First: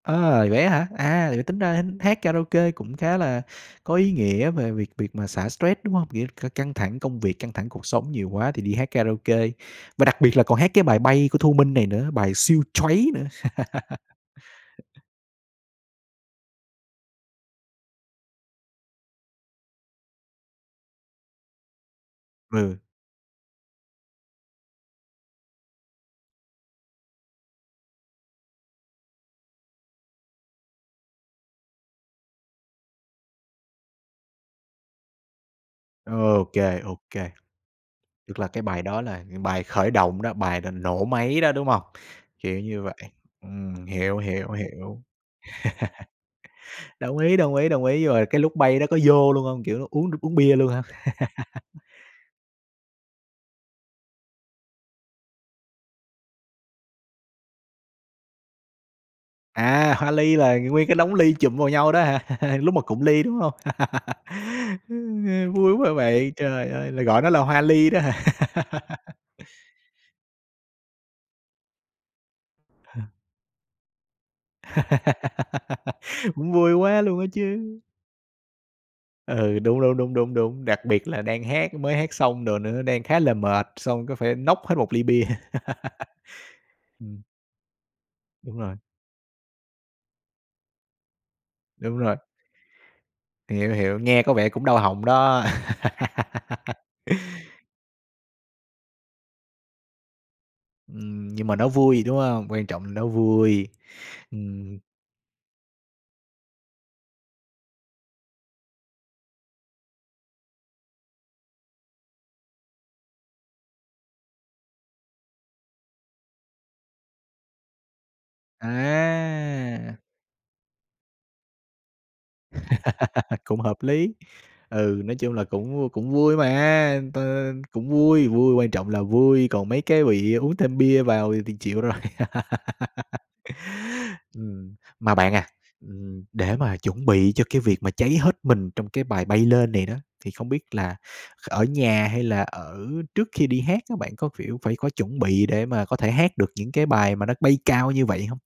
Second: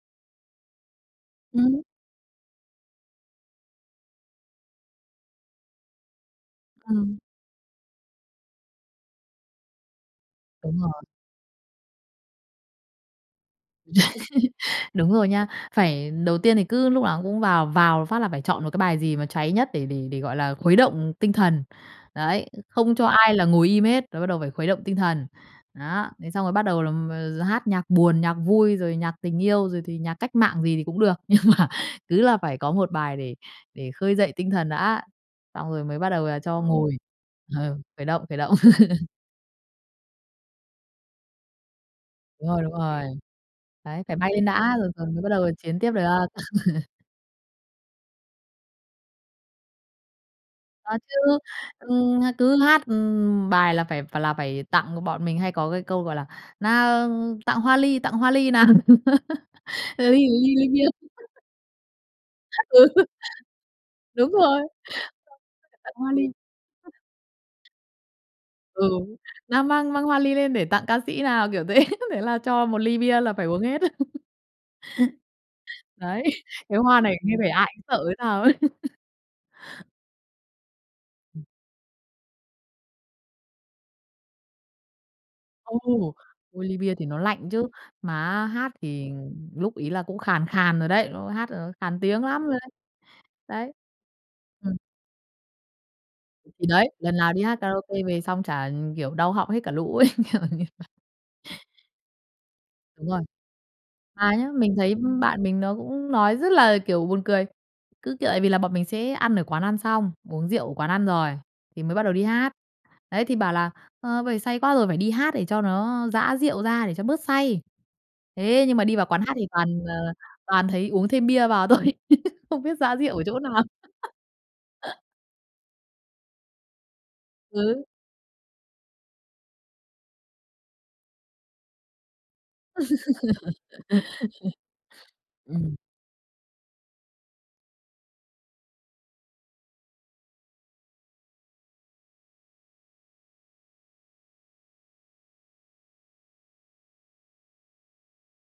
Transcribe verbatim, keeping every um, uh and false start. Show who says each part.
Speaker 1: À, vậy á hả? À, vậy là tính
Speaker 2: Ừm.
Speaker 1: ra h hát karaoke cũng khá là có ý nghĩa về việc việc mà xả stress, đúng hông? Việc ờ, căng thẳng
Speaker 2: Ừm.
Speaker 1: công việc, căng thẳng cuộc sống nhiều quá thì đi hát karaoke, và đặc biệt là còn hát
Speaker 2: Đúng
Speaker 1: cái bài
Speaker 2: rồi.
Speaker 1: "Bay" của Thu Minh này nữa. Bài siêu choáy nữa.
Speaker 2: Đúng rồi nha. Phải đầu tiên thì cứ lúc nào cũng vào vào phát là phải chọn một cái bài gì mà cháy nhất để để để, gọi là, khuấy động, ừm, tinh thần. Đấy,
Speaker 1: Ừ.
Speaker 2: không cho ai là ngồi im hết, rồi bắt đầu phải khuấy động tinh thần. Đó. Thế xong rồi bắt đầu là m d hát nhạc buồn, nhạc vui, rồi nhạc tình yêu, rồi thì nhạc cách mạng gì thì cũng được. Nhưng mà cứ là phải có một bài để để khơi dậy tinh thần đã, xong rồi mới bắt đầu là
Speaker 1: OK,
Speaker 2: cho ngồi.
Speaker 1: OK.
Speaker 2: Ờ, khởi động, khởi
Speaker 1: Tức là
Speaker 2: động.
Speaker 1: cái bài đó là bài khởi động đó, bài là nổ máy đó, đúng hông?
Speaker 2: Đúng
Speaker 1: Kiểu
Speaker 2: rồi, đúng
Speaker 1: như vậy.
Speaker 2: rồi.
Speaker 1: Ừm,
Speaker 2: Đấy, phải
Speaker 1: hiểu,
Speaker 2: bay lên
Speaker 1: hiểu,
Speaker 2: đã rồi
Speaker 1: hiểu.
Speaker 2: rồi mới bắt đầu là chiến tiếp được.
Speaker 1: Đồng ý, đồng ý, đồng ý. Rồi cái lúc bay đó có dô luôn hông? Kiểu, nó uống được uống bia luôn hả?
Speaker 2: Có chứ, ừm, à, cứ hát, ừm, bài là phải là phải tặng b bọn mình hay có cái câu, gọi là "Nào! Tặng hoa ly, tặng hoa ly nào."
Speaker 1: À,
Speaker 2: Là
Speaker 1: hoa
Speaker 2: ly
Speaker 1: ly
Speaker 2: ly
Speaker 1: là
Speaker 2: ly bia.
Speaker 1: nguyên cái đống ly chụm vào nhau đó hả? Lúc mà
Speaker 2: Ừ.
Speaker 1: cụng ly, đúng hông?
Speaker 2: Đúng rồi,
Speaker 1: [unintelligible] vui
Speaker 2: [unintelligible]
Speaker 1: quá
Speaker 2: tặng hoa ly.
Speaker 1: vậy. Trời ơi, là gọi nó là hoa ly đó hả?
Speaker 2: Ừ. "Mang mang mang hoa ly lên để tặng ca sĩ nào" kiểu thế. Thế là cho một ly bia là phải uống hết. Đấy,
Speaker 1: Cũng vui
Speaker 2: cái
Speaker 1: quá
Speaker 2: hoa này
Speaker 1: luôn á
Speaker 2: nghe vẻ ai
Speaker 1: chứ.
Speaker 2: cũng sợ hay sao ấy.
Speaker 1: Ừ, đúng, đúng, đúng, đúng, đúng. Đặc biệt là đang hát, mới hát xong đồ nữa, đang khá là mệt, xong cứ phải nốc hết một ly bia.
Speaker 2: Ừ. Ôi, ly bia thì nó
Speaker 1: Ừm.
Speaker 2: lạnh chứ, mà á
Speaker 1: Đúng
Speaker 2: hát
Speaker 1: rồi.
Speaker 2: thì, ừm, lúc ấy là cũng khàn khàn rồi đấy. Lúc ấy hát là nó
Speaker 1: Đúng
Speaker 2: khàn
Speaker 1: rồi.
Speaker 2: tiếng lắm rồi đấy. Đấy.
Speaker 1: Hiểu, hiểu. Nghe có vẻ cũng
Speaker 2: Ừm.
Speaker 1: đau họng đó.
Speaker 2: [unintelligible] thì đấy, lần nào đi hát karaoke về xong chả, ừm, kiểu, đau họng hết cả lũ ấy, kiểu như vậy.
Speaker 1: Ừm, nhưng mà nó vui, đúng hông? Quan trọng là nó
Speaker 2: Đúng rồi.
Speaker 1: vui.
Speaker 2: Mà nhá, mình
Speaker 1: Ừm.
Speaker 2: thấy, ưm, bạn mình nó cũng nói rất là, kiểu, buồn cười, cứ, kiểu, vì là bọn mình sẽ ăn ở quán ăn xong, uống rượu ở quán ăn rồi thì mới bắt đầu đi hát, ấy, thì bảo là "Ờ, bây giờ say quá rồi, phải đi hát để cho nó giã rượu ra, để cho bớt say." Thế nhưng mà đi vào quán hát thì toàn, ờ,
Speaker 1: À!
Speaker 2: toàn thấy uống thêm bia vào thôi, không biết giã rượu ở chỗ
Speaker 1: Cũng
Speaker 2: nào.
Speaker 1: hợp lý. Ừ, nói chung là cũng v cũng vui mà, t
Speaker 2: Ừ.
Speaker 1: cũng vui, vui, quan trọng là vui, còn mấy cái bị uống thêm bia vào thì thì chịu rồi. Ừm. Mà bạn à,
Speaker 2: Ừm.
Speaker 1: ừm, để mà chuẩn bị cho cái việc mà cháy hết mình trong cái bài "Bay" lên này đó, thì không biết là ở nhà hay là ở trước khi đi hát, các bạn có, phiểu, phải có chuẩn bị để mà có thể hát được những cái bài mà nó bay cao như vậy hông?